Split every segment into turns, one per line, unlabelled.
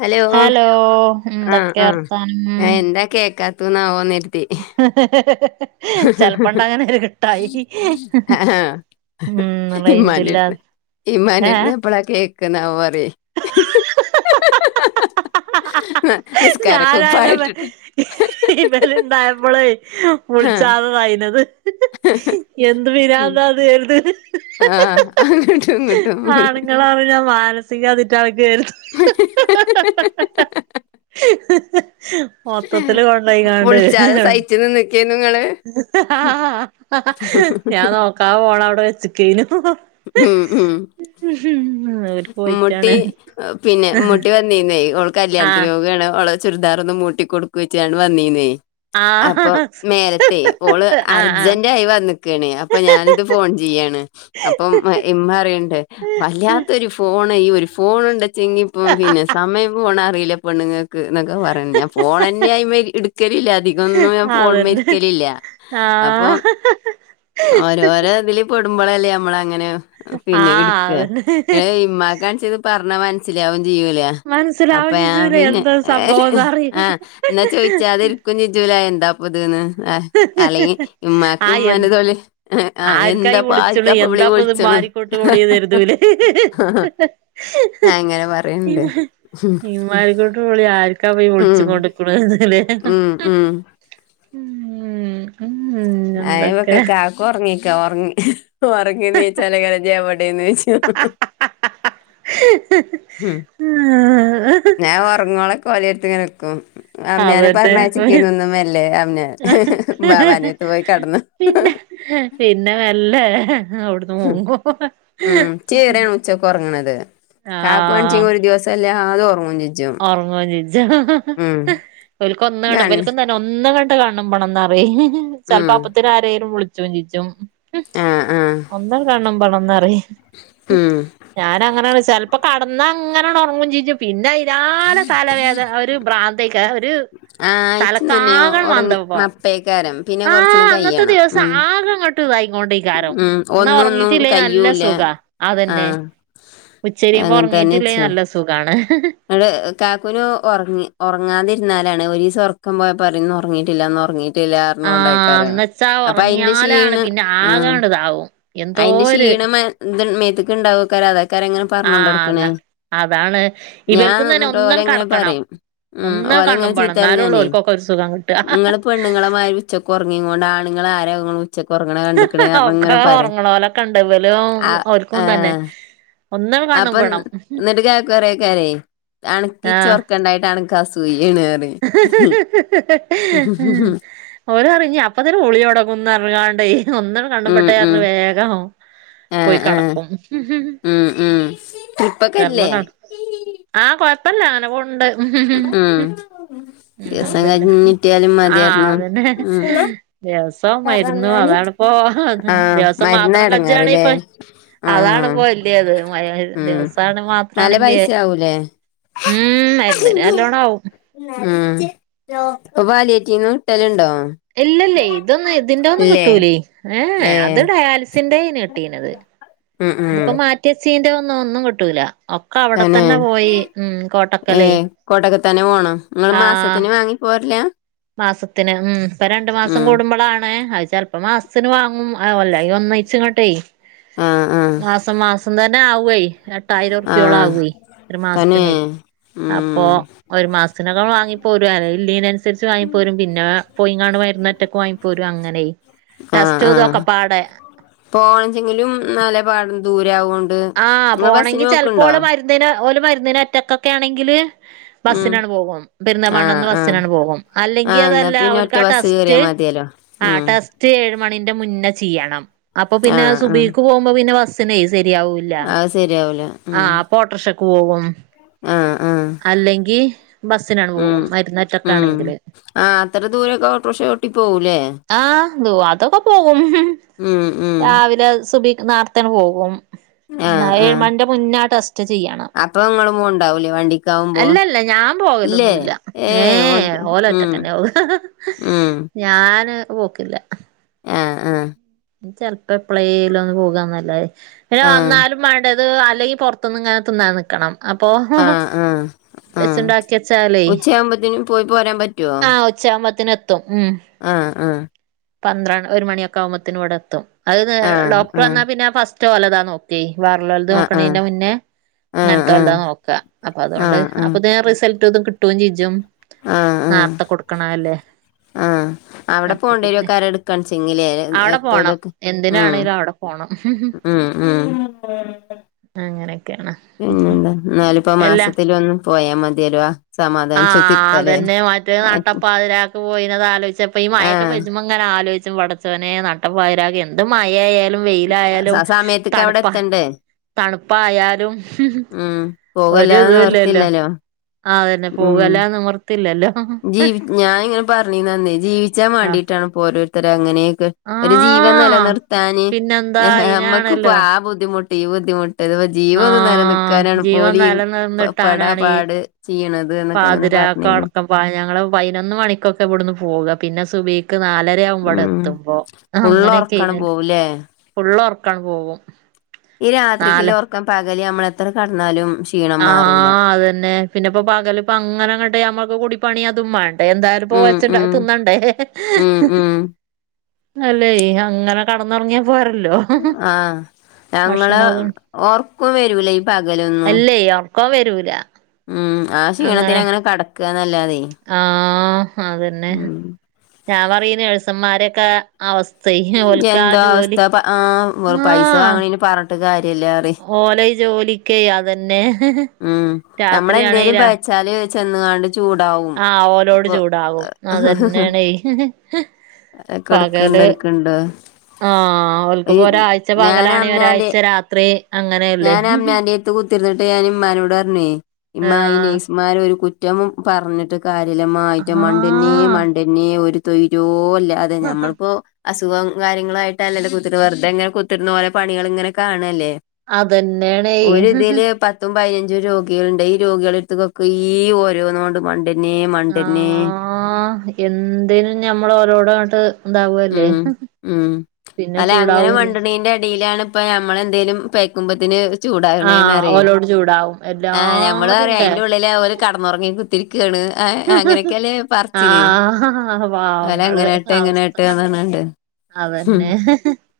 Hello ആഹ്
എന്തൊക്കെ
ആഹ്
വർത്താനം
ഞാൻ എന്താ കേക്കാ ത്തുന്നവുന്നി
ചെലപ്പണ്ട്
[unintelligible]
അങ്ങനെ ഒരു കിട്ടായി
അഹ് അ
ഉം റേഞ്ചില്ലാ
ഇമാനട്ട
ഏ
ഇമാനട്ടന്ന് എപ്പള കേക്കുന്നാവ പറെ
ഞാനായാല
നിസ്കാരക്കുപ്പായിട്ടിട്ട്
ഇ വല ഇണ്ടായപ്പോളേ
ആഹ്
വിളിച്ചാത തൈനത് എന്ത്
ഉം
വിനന്താ അത് വരുത്
ആഹ് അങ്ങോട്ടും ഇങ്ങോട്ടും അങ്ങോട്ടും
[inaudible] ഇക്കാതിട്ടാണ് കേയറ്
അ
[inaudible] മൊത്തത്തില് കൊണ്ടായി കണ്ട്
ഗെ നിങ്ങളൾ
ഞാൻ നോക്കാ പോണ അവിടെ വെച്ചക്കേനു
ഉം ഉം
ഉ ഉം
മുട്ടി പിന്നെ മുട്ട നന്നീ നേ അവള് കല്യാണന്
ആഹ്
രോഗുകയാണ് അവെ ചുരിദാർ ഒന്ന് മൂട്ടി കൊടുക്ക വെച്ചാണ് വന്നീ നെയ
ആ
അപ്പൊ നേരത്തെേ ഓള്
ആഹ്
അർജന്റ ആയി വന്നിക്കാണ് അപ്പൊ ഞാനിത് ഫോൺ ചെയ്യാണ് അപ്പം എമ്മ അറിയണ്ടേ വല്ലാത്തൊരു ഫോണ് ഈ ഒരു ഫോൺ ഉണ്ടച്ചെങ്കി ഇപ്പ പിന്നെ സമയം പോോണ അറിയില്ല പണ് എന്നൊക്കെ പറയു ഞാൻ ഫോൺ തന്നെ ആയി ഇടുക്കലില്ല അധികം ഒന്നും ഞാൻ ഫോൺ മരിക്കലില്ല
ആഹ
ഓരോരോ ഇതില് പെടുമ്പോള അല്ലേ നമ്മള അങ്ങനെ പിന്നെ
ആഹ്
ഇടുക്ക
അതന്നെ
മ്മാ കാണിച്ച ഇത് പറഞ്ഞൽ മനസ്സിലാവും ചെയ്യൂലേ അപ്പ
മനസ്സിലാവും
ഞ
ചേച്ചൂല
പിന്നെ
എന്താ സംഭവംന്ന് അറിയില്ല
ആഹ് എന്നാ ചോയിച്ചാ അതി കുഞ്ഞി ചുല എന്താപ്പതന്ന് അല്ലെങ്കി ഉമ്മാക്ക് ഉമ്മാന്റെ തൊള്ളെ
ആര്ക്കായി വിളിച്ച്ണ് എന്താപ്പ ത്
വിളിച്ചണു
[unintelligible] കരുതുംലേ
അങ്ങനെ
ഇ
പറയണ്ട് ഉം
ഇമ്മാരിക്കൂട്ട് വിളി ആർക്കാ ഈവിൾച്ചു
ഉം
കൊണ്ട്ര്ക്ക്ണ് ല്ലേ
ഉം ഉം
ഉംഹ് ഉംഹ് എന്തൊക്കെ?
ക്കൊർങ്ങിക്കാ ഒർങ്ങി ഉറങ്ങിന്നീച്ചാലേകാരം ഇജബടേന്നോയ്ച്ച ഉംഹ് ഞാൻ ഒർങ്ങോളൊക്കെ ഓലെടുത്ത് ങ്ങനെ നിക്കും അംനാനെ
അതന്നെ
പറഞ്ഞാഴച്ച്ക്കേര്ന്നു മെല്ലേ അവനെ ബാവാന്റേട്ത്ത് പോയി കെടന്ന്
പിന്നെ പിന്നെ മെല്ലേ
ഉംഹ് ഉംഹ് ച്ചീറേണ് ഉച്ചക്ക് ഒർങ്ങ്ണത് കാക്കുവാണിച്ച ഒരു ദിവസം ന്തല്ലാതെ ഒർങ്ങും ചെ
ഓറങ്ങുചെജ ഓൽക്കൊന്നാണ്ട്
രണ്ട്
ഇവൽക്കും ത പി ഒന്ന്ങ്കട്ട് കണ്ണ്മ്പണംന്നറിം ചെലപ്പോ
ഉം
അപ്പോത്തിന് ആരങ്കിലും വിള്ച്ചും ചെജും
ആഹ്
ഒന്നാണ്ട് കണ്ണിമ്പണംന്ന് പറിം
ഉംഹ്
ഞാന അങ്ങനെയാണ് ചെൽപ്പോ കെടന്ന അങ്ങനെയാണ് ഉറങ്ങും ചെജും പിന്നെ അയ്നാല തലവേദ ഒരു ഭ്രാന്തേക്ക ഒര്
ആഹ് ഇച്ചു തന്നെ ഒറങ്ങി മസ്പേക്കാരം പിന്നെ കൊറച്ച്ണ് കയ്യണം ഉംഹ്
റ്റു തായ് കൊണ്ടേകാരം എന്ന
ഒന്നും ഒന്നും
ഒറങ്ങീട്ടില്ലേ നല്ല
കയ്യൂല
സുഖ അതന്നെ
ആഹ്
ഉച്ചരിയുമ്പോ ഒറങ്ങീട്ടില്ലേ നല്ല സുഖാണ്
ടെ കാക്കുന് ഒറങ്ങി ഒറങ്ങാതിരുന്നാലാണ് ഒരീസം ഒറ്ക്കം പോയാ പറിം ന്ന് ഉറങ്ങിട്ടില്ല ന്ന് ഉറങ്ങിട്ട്
ആഹ്
ട്ടില്ലാർഞ്ഞുക്കൂണ്ടേക്കാരം
എന്നച്ചാ
അപ്പൊ അയ്ന്റെ
ഉറങ്ങിയാലാണ്
ക്ഷീണം
പിന്നെ
ആ
ആകാണ്ട് ഇതാവും
അയ്ന്റെ
എന്തോര്
ക്ഷീണം ഇന്ത മേത്ത്ക്ക്ണ്ടാവുക്കേരം അതാക്കാരം ങ്ങനെ
ആഹ് അതാണ് അതാണ്
ഞാൻ
ഇവൽക്കും തന്നെ
ന്നിട്ട്
ഒന്നണ്
ഓലങ്ങനെ
കടക്കണം
പറിം ഉംഹ്
ഒന്ന്
ഓലങ്ങനെ
കണ്ണുമ്പണം
ചീത്തറിം
എന്നാലൊള്ളൂ
ഞാനേ
ഓൽക്കൊക്കെ ഒരു സുഖം കിട്ടാ
നിങ്ങൾ പെണ്ണുങ്ങളെ മാരി ഉച്ചക്ക് ഒറ്ങ്ങിങ്ങൂണ്ട് ആണ്ങ്ങൾ ആര ഇ ഉച്ചക്ക് ഒർങ്ങ്ണത് കണ്ടക്ക്ണേ
ഒക്കെ
ങ്ങനെ പറും
ഉറങ്ങണോലൊക്കെ ഉണ്ട് ഇവലും
ആഹ്
ഓൽക്കും തന്നെ
ഏഹ്
ഒന്നണ്
അപ്പം
കണ്ണുമ്പണം
ന്നിട്ടക്ക കൊറേകാലേ അണക്കിച്ചാർക്കണ്ടായിട്ടാണ് നക്ക് അസൂയേന്നറിം
[inaudible] ഓരറി ഇഞ്ഞ അപ്പ തന്ന ബുളിഒട്ങ്ങുംന്നർഞ്ഞ്കാണ്ടെ ഒന്നങ്
ഉം ഉം
കണ്ണിമ്പട്ടെന്നർഞ്ഞ് വേഗം. പോയി
ആഹ് ആഹ്
കടക്കും
ഉം ഉം ട്രിപ്പൊക്കെ
ചർ.
ഇല്ലേ
[unintelligible] ആഹ് കൊഴപ്പല്ല അങ്ങനെ പോവ്ണ്ട്
ഉം
ഉം
ദിവസം
ഹമ്ദുല്ലാഹ്
കഴിഞ്ഞിട്ടിയാലും
ആഹ്
മതിയായിരുന്നു
അതന്നെ
ഉം
യെസ് പ്പോ മരുന്നും അതാണ്പ്പോ അത്
ആഹ്
ദിവസം
മരുന്നാ
മാത്രം
എടങ്ങേറ്ല്ലേ
കജ്ജാണപ്പോയി.
ആഹ്
അതാണിപ്പോ വല്യത് ദിവസാണ് മാത്രണെങ്കി.
ക്കുലേ.
ഉം മരുന്നിന് നല്ലോണ്ണം ആവും
ഉം ഇപ്പൊ പാലിയേറ്റീവിന്ന് ട്ടലുണ്ടോ?
ഇല്ലല്ലേ ഇതൊന്ന് ഇതിന്റെ ഒന്നും കിട്ടൂലേ ഏഹേ
ഏഹ്
അത് ഡയാലിസിന്റെ നീ കിട്ടീനത്
ഉം ഉം
ഇത്പ്പം മാറ്റി വെച്ചീന്റെതൊന്നും ഒന്നും കിട്ടൂല. ഒക്കെ അവിടെ
തന്നെ
പോയി ഉം കോട്ടക്കലേ
ഏഹ് കൊട്ടക്ക തന്നെ പോന്നൊ നിങ്ങള്
ആഹ്
മാസത്തിന് വാങ്ങി. പോര്‌ലാ
മാസത്തിന് ഉം ഇപ്പം രണ്ടു മാസം കൂടു. മ്പളാണ് അത് ചെലപ്പം മാസത്തിന് വാങ്ങും അല്ലെങ്കി ഒന്നിച്ച് ങ്ങട്ടെ
ആഹ് ആഹ്
മാസം മാസം തന്നെ ആവൊയ് എട്ടായിരം ർപ്യോള
ആഹ്
ആവോയ് ഒരു
തന്നെ
മാസത്തിന് അപ്പൊ.
ഉം
ഒരു മാസത്തിനൊകെ വാങ്ങിപ്പോരും ഒരു അനുസരിച്ച് വാങ്ങി പോരും പിന്നെ പോയിങ്ങാണ്ട് മരുന്നൊറ്റക്ക് വാങ്ങി പോരും അങ്ങനെ ടസ്റ്റുതും ഒക്കപാട
പോണെചങ്കിലും നല്ല പാഠം ദൂരവോണ്ട്
ആ പോണങ്കി ചിലപ്പോള് മരുന്നിന് ഒര് മരുന്നിന് ഒറ്റക്കൊക്കെ ആണെങ്കില്
ഉം
ബസ്സിനാണ്ട് പോകും
ആഹ്
പെരിന്തമാണ്ണേന്ന്
ആഹ്
ബസ്സിനാണ്ട് പോകും
ആ
അല്ലെങ്കി
എന്നാ
അതല്ല
പിന്നെ ഒറ്റ
അവൽക്കാ
ബസ്സ് കേറിയാ
സ്റ്റ്
മതിയല്ലോ
ആ
ഉം
ടസ് റ്റ് ഏഴ് മണിന്റെ മുന്നേ ചെയ്യണം അപ്പൊ
ആ
പിന്നെ
ആ
സുബൈക്ക് പോകുമ്പോ പിന്നെ ബസ്സിനേ ശരിയാവു ല്ല
അത് ശരിയാവൂല
ആ
ഉം
അപോട്ടർഷക്ക് പോകും
ആ ആ
അല്ലെങ്കിൽ ബസ്സിനട്
ഉം
പോകും
ഉം
മരുന്നാറ്റൊക്കാണെങ്കില്
ആ അത്ര ദൂരൊക്കെ ഓട്ടോറിക്ഷ ഓട്ടി പോവൂലേ
ആഹ് ദുവാത്തൊക്കെ പോകും
ഉം ഉം
രാവിലെ സുബയ്ക്ക് നാർത്തേട് പോകും
ആ
എന്ന
ആ
ഏഴ് മണിന്റെ മുന്നാട്ട് റ്റ് ചെയ്യണം
അപ്പൊ ഇങ്ങളും പോണ്ടാവൂലേ വണ്ടിക്കാവുമ്പോ
അല്ല അല്ല ഞാൻ
ഇല്ലേ
പോകലൊന്നുല്ല ഏ
ഓൽക്ക്
ഓല്
ഉം
ഒറ്റക്കന്നെ പോക
ഉം
ഞാന് പോക്കില്ല
ആഹ് ആഹ്
ചെലപ്പോ എപ്ളേലും ഒന്ന് പോകാന്നല്ലേ പിന്നെ
ആ
വന്നാലും വേണ്ട അത് അല്ലെങ്കിൽപുറത്ത്ന്ന് ഇങ്ങനെ തിന്നാൻ നിൽക്കണം അപ്പൊ
ആ ആ
വെച്ചുണ്ടാക്കി വെച്ചാലേ
എകുമ്പോത്തിനും പോയി പോരാൻ പറ്റുവോ
ച്ചാമത്തിന് എത്തും ഉം
ആഹ് ആഹ്
പന്ത്ര ഒരു മണിയൊക്കെ ആകുമ്പോത്തിന് ഇവടെ എത്തും അത്
ആ
ഡോക്ടർ
ആ
വന്നാൽ പിന്നെ ഫസ്റ്റ് ഓലതാ നോക്കും വേർള്ളോൽത്
ആ ആ ആ
നോക്കണതിന്റെ മുന്നേ
ആ
ഇങ്ങനത്തോല്താ നോക അപ്പൊ
ആ
അതുകൊണ്ട് അപ്പൊ
ആ
ഞാൻ റിസൾട്ട് റ്റതും കിട്ടുകയും ചെജും
ആ ആ
നോർത്തെ കൊടുക്കണല്ലേ
ആഹ് അവിടെ
അപ്പൊ പിന്നെ
പോണ്ടിരേക്കാര എടുക്കണ് ചെങ്കിലേ
അവിടെ പോണം
എക്കോതൊക്കെ ഉ
എന്തിനാണെങ്കിലും അവിടെ പോണം
ഉം ഉം
അങ്ങനെയൊക്കെയാണ്
പിന്നെന്താ എന്നാലിപ്പോ മാസത്തിലൊ ഒന്ന് പോയാ മതിയല്ലോവാ
ആഹാ അതന്നെ മറ്റേ നട്ടപ്പാതിരാക്കെ പോയിത് ആലോചിച്ചപ്പം ഈ മഴ
ആഹ്
അങ്ങനെ ആലോചിച്ചും പടച്ചോനെ നട്ടപ്പാതീരാക്കു എന്ത് മയായാലും വെയിലായാലും
ആ സമയത്ത്ക്ക് അവിടെ
തണുപ്പ
എത്തണ്ടേ
തണുപ്പായാലും
ഉം പോകല്ലാതെ
ഒരുതുല്ലല്ലോ
നിവർത്തില്ലല്ലോ
ആതന്നെ പോവലാന്നും നിർത്തില്ലല്ലോ
ജീ ഞാന് ഇങ്ങനെ പറഞ്ഞീനന്നെ ജീവി ചാൻ
ആഹ്
മാണ്ടിട്ടാണ് ഇപ്പോ ഓരോരുത്തർ അങ്ങനെയൊക്കെ ഒരു ജീവൻ
ആഹ്
നിലനിർത്താന്
പിന്നെന്താ
നമ്മക്കിപ്പോ
അയിനാണല്ലോ
ബുദ്ധിമുട്ട് ഈ ബുദ്ധിമുട്ട് ഇത് ജീവം ഒന്നും
ആഹ്
നിലനിൽക്കാനാണ്
ജീവൻ
പോലെ ഈ പെടാ
നിലനിർന്നിട്ടാനാണ് ഈ
പാട് ചെയ്യ്ണത് എന്നൊക്കെ അങ്ങനെ
പാതിരാക്ക്
പറഞ്ഞീന്നു
അടക്കം ഞങ്ങള് പതിനൊന്ന് മണിക്കൊക്കെ ഇവിടുന്ന് പോവുക പിന്നെ സുബഹി ക്ക് നാലരയാവുമ്പോവിടെ
ഉം
എത്തുമ്പോ
ഫുള്ള് ഉറക്കാണ്
അങ്ങനെയൊക്കെയിനിം
പോവുല്ലേ
ഫുള്ള് ഒർക്കം പോകും
ഈ രാത്രിക്കില്ല
നാല്
ഉറക്കം പകല് നമ്മള് എത്ര കടന്നാലും ക്ഷീണം
ആ
മാറൂല
അതന്നെ പിന്നെപ്പൊ പകല ഇപ്പ അങ്ങനെ അങ്ങട്ടെ നമ്മക്ക് കുടിപ്പണി അതും വേണ്ടെ എന്തായാലുംപ്പൊ
ഉം
വെച്ച
ഉം
തിന്നണ്ടേ
ഉം ഉം
അല്ലെ അങ്ങനെ കെടന്നൊറങ്ങിയാ പോരല്ലോ
ആഹ്
ഭക്ഷണ
ഞങ്ങള് ഒർക്കും വരൂലേ പകലൊന്നും
അല്ലേ ഒറക്കം വരൂല
ഉം ആ ക്ഷീണത്തില് അങ്ങനെ കെടക്കാന്നല്ലാതെ
ആഹ് അതന്നെ ഞാൻ പറയും ഈ നേഴ്സന്മാരൊക്കെ അവസ്ഥയേ ഓൽക്ക് ആ ജോലി
ആഹാ പൈസ വാങ്ങനീണ് പറഞ്ഞിട്ട് കാര്യല്ല പറയും
ഓല് ഈ ജോലിക്ക് അതന്നെ രാത്രിയാണേ രാ
തലേ വെച്ചെന്ന്ങ്ങാണ്ട് ചൂടാവും
ആഹ് ഓലോട്
അപ്പൊ
ചൂടാകും അതന്നെയാണേ
അത് കൊടുക്കണ്ട് എടുക്കണ്ട്
ആഹാ
ഈ
ഓൽക്കിപ്പോ ഒരാഴ്ച
ഞാൻ
പകലാണേ
അമ്നാന്റെ
ഒരാഴ്ച രാത്രി അങ്ങനെയല്ലേ
ത്തുത്തിരുന്നിട്ട് ഞാൻ ഇമ്മാനോട് പറഞ്ഞേ ഇമ്മാ ഈ
ആഹ്
നേഴ്സ് മ്മാരെ ഒരു കുറ്റം പറഞ്ഞിട്ട് കാര്യല്ല ഇമ്മ അയിന്റെ മണ്ടേ നെ
ആഹ്
മണ്ടേനെ ഒരു തൊര്യോം ഇല്ലാതെ ഞമ്മളിപ്പോ അസുഖവും കാര്യങ്ങളുവായിട്ടല്ലല്ലോ കുത്തിട്ട് വെറുതെ ഇങ്ങനെ കുത്തിരുന്ന് ഓരോ പണികൾ ഇങ്ങനെ കാണുല്ലേ ഒരു
അതന്നെയാണേ
ഇതില് പ പത്തും പതിനഞ്ചും രോഗികളുണ്ട് ഈ രോഗികളെയെടുത്തുക്കെ ഈ ഓരോന്നുകൊണ്ട് മണ്ടേ ന്നേ മണ്ടന്നേ
ആഹാ എന്തിനും ഞമ്മൾ ഓരോടങ്ങട്ട് ഇതാവല്ലേ
ഉം ഉം
പിന്നെ
അല്ല അങ്ങനെ
ചൂടാവും ചെയ്യും.
മിണ്ടണീന്റെ എടിയിലാണ് ഇപ്പം ഞമ്മളെന്തേലും പെയക്കുമ്പത്തിന് ചൂടാകണേന്ന്
ആഹ്
പറയും
ഓലോട് ചൂടാവും
ആ ഞമ്മൾ
എല്ലാതും
പറയും
കേ
അയിന്റെ ഉള്ളിലാ അവര് കെടന്നുറങ്ങിയത് രിക്കാണ് അ അങ്ങനെക്കെയല്ലേ പറിച്ചില്
ആഹ്
ഓല്
പാവങ്ങള്
എങ്ങനാട്ട് ങ്ങനാ
അവസ്ഥ
പറഞ്ഞാണ്ട് ഉം
[unintelligible]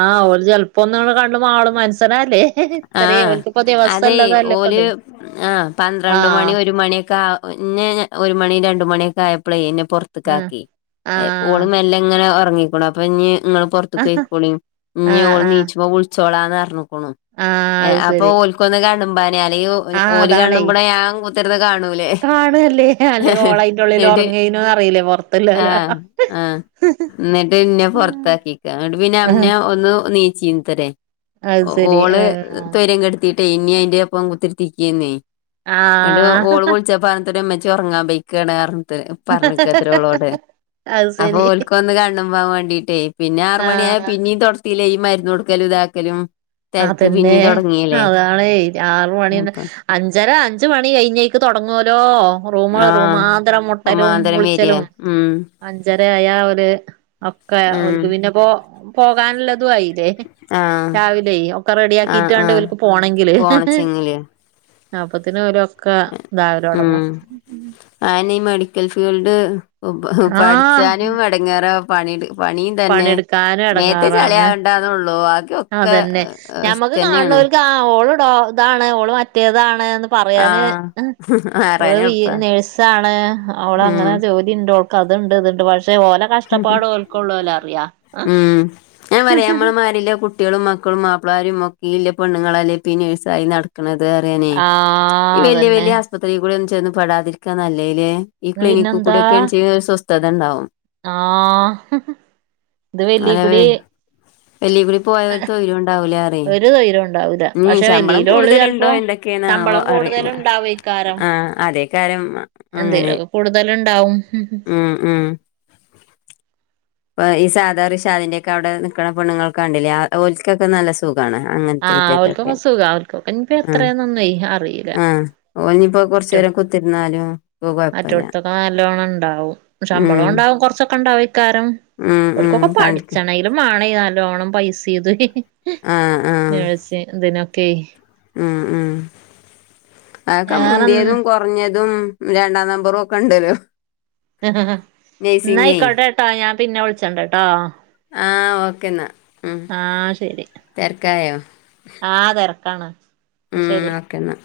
ആ ഓല് ചെലപ്പൊന്നു കണ്ണു മാളും മൻസ്നല്ലേ
ആഹാ അതെയ് ഓല്
ഇപ്പത്
ആ പന്ത്രണ്ട് മണി
ആഹ്
ഒരു മണിയൊക്കെ ആ ന്നെ ഒരു മണിയും രണ്ട് മണിയൊക്കെ ആയപ്പളേ ന്നെ പുറ
ആഹ്
ത്തക്കാക്കി ഓള്
ആഹ്
മെല്ല ഇങ്ങനെ ഉറങ്ങിക്കൊളും അപ്പൊ ഇനി ഇങ്ങള് പൊറത്തക്ക് പൊയിക്കോളീം ഇഞ്
ആഹ്
ഓൾ
ആഹ്
നീച്ചുമ്പം വിളിച്ചോളാന്ന് പറഞ്ക്കണു
ആഹ് അത്
അപ്പൊ
ശരി
ഓൽക്കൊന്ന് കണ്ണുമ്പനെ അല്ലേൽ
ആഹ്
ഓല്
അതാണേ
കണ്ണുമ്പണെ ഞാൻ കൂത്തിർന്ന് കാണൂലേ
കാണല്ലേ അല്ലെ ഓളയിന്റെ ഉള്ളിൽ
ന്നിട്ട്
ഉറങ്ങേനു അറിയില്ലേ
ആഹ്
പൊറത്തുള്ളോല്
ആഹ് എന്നിട്ട് എന്നെ
ആഹ്
പെറത്താക്കിക്ക അതുകൊണ്ട് പിന്നെ അമ്മ്ന ഒന്ന് നീച്ചീംതരെ
അത്
ഒ
ശരി
ഓള്
ആഹ്
സോര്യം കേടുത്തിട്ടെ ഇതി ആയിറ്റോപ്പം കുത്തിരിക്കുവാന്നേ എന്നിട്ട്
ആഹ്
ഓള് വിളിച്ചപ്പ [unintelligible] ഉമ്മച്ചി ഒറങ്ങാൻ പോയ്ക്കുവാണ് [unintelligible] പറഞ്ഞേക്ക് അത്ര അവളോട്
അത്
അപ്പൊ
ശരി
ഓല്ക്ക് വന്ന് കാണണം വേണ്ടീട്ടേ പിന്നെ ആറ് മണിയായ
ആഹ്
പിന്നേം തൊട യിലെ ഈ മരുന്ന് കൊടുക്കലും ഇതാർക്കെലും തെര
പിന്നേ അതാണ് ആറ് മണി എന്ന്
അപ്പ
അഞ്ചര അഞ്ച് മണി കഴിഞ്ഞ് ട്ട് തൊടങ്ങുവലോ റൂമുകൾ
ആഹ്
റൂമാന്തരം മുട്ടലും
മാന്തരം വരാ
മൂളിച്ചലും
ഉം
അഞ്ചര ആയാ അവല് ഒക്കെ
ഉം
ഓല്ക്ക് പിന്നെ പോ പോകാനുള്ളതും ആയില്ലേ
ആഹ്
ല്ല ഒക്കെ
ആഹ്
റെഡിയാക്കിട്ട് വേണ്ടേ
ആഹ്
ഓല്ക്ക് പോണെങ്കില്
പോണച്ചെങ്കില്
അപ്പത്തിന് ഓരോ കാ ഇതാവര് തൊടങ്ങും
ആയിനെ ഈ മെഡിക്കൽ ഫീൽഡ് പ
ആഹ്
പഠിച്ചാനും എടങ്ങേറാ പണീയെടു പണിയും തന്നെ
പണിയെടുക്കാനും എടങ്ങേറാണ്
മേത്ത്ചളിയാവണ്ടാന്നേയുള്ളു ബാക്കി ഒക്കെ
നമ്മക്ക്
റിസ്ക്കെന്നേണ്
കാണുന്നവർക്ക് ആ ഓള് ഡോ ഇതാണ് ഓള് മറ്റേതാണ് എന്ന് പറയാന്
ആഹ്
ഓള്
ആറാന്
ബി
എളുപ്പാ
നേഴ്സാണ് അവളങ്ങനെ
ഉം
ജോലി യുണ്ട് ഓക്ക് അതുണ്ട് ഇതുണ്ട് പക്ഷേ ഓലെ കഷ്ടപ്പാട് ഓൾക്ക് ഉള്ളൂലെ അറിയാ
ഉം ഞാൻ പറയും നമ്മളെ മാരില്ല കുട് ട്ടികളും മക്കളും മാപ്പിളമാരും ഒക്കെയില്ലേ പെണ്ണുങ്ങളല്ലെ ഇപ്പെയി നേഴ്സായി നട ക്കുന്നത് അറിയാനെ
ആഹ്
ഈ വലിയ
അതന്നെ
വലിയ ആ ആശുപത്രിയിൽ കൂടെ ഒന്ന് ചെന്ന് പെടാതിരിക്കാൻ നല്ലേല് ഈ ക്ലിനിക്ക്
പിന്നെന്താ
കൂടെ ഒക്കെ എന്ത് സ്വസ്ഥത ഒണ്ടാവും
ആഹ് ഇത്
അല്ലവേ
വെല്ലീക്കൂടി
വെളികൂടി പോയവർ തൊരുണ്ടാവൂലേ പറയ്
ഒരു ധൈര്യം ഉണ്ടാവൂല്ല
ഈ ശമ്പളം കൂടുതല് ഉണ്ടോ എന്തൊക്കെയാണ് ആവോ
ശമ്പളം കൂടുതല്
അറിയില്ല ആ അതേ കാലം
എന്തേലുക്കെ കൂടുതല് ഒണ്ടാവും
ഉം ഉം ഇപ്പ ഈ സാധാർ റിഷാദിന്റെക്കെ അവിടെ നിക്കണ പെണ്ണുങ്ങളെ കണ്ടില്ലേ ആ ഓല്ക്ക് ഇക്കാക്ക് നല്ല സുഖാണ്
ആഹ്
അങ്ങനത്തെറ്റക്കൊക്കെ
ഓൽക്കൊക്കെ സുഖാ ഓൽക്കൊക്കെ ഇനിപ്പോ
ആഹ്
എത്രയാന്നൊന്നുവേ അറിയില്ല
ആഹ് ഓനിയിപ്പോ കൊറച്ചു നേരം കുത്തിയിരുന്നാലും
മറ്റെടുത്തൊക്കെ നല്ലോണം ഒണ്ടാവും ശമ്പളം
ഉം
ഒണ്ടാവും കുറച്ചൊക്കെ ഒണ്ടാവും ഇക്കാരം
ഉം ഉം
ഓല്ക്കൊക്കെ
കാണിക്ക്
പഠിച്ചണെ ഇത് മാണെ നല്ലോണം പൈസ ഇത്
ആഹ്
നേഴ്സ് ഇതിനൊക്കെ
ആഹ് ആഹ് അതൊക്ക
വേറെ
മുന്തിയതും കൊറ പറഞ്ഞതും രണ്ടാം നമ്പറും ഒക്കെ ഒണ്ടല്ലോ
ആഹ് ആഹ് എന്നാ ആയിക്കോട്ടെ ട്ടോ ഞാൻ പിന്നെ വിളിച്ചോണ്ട്ട്ടോ
ആഹ് ഓക്കെ എന്നാ ഉം
ശരി
തെരക്കായോ
ആഹ് തെരക്കാണ്
ഉം ഓക്കെ എന്നാ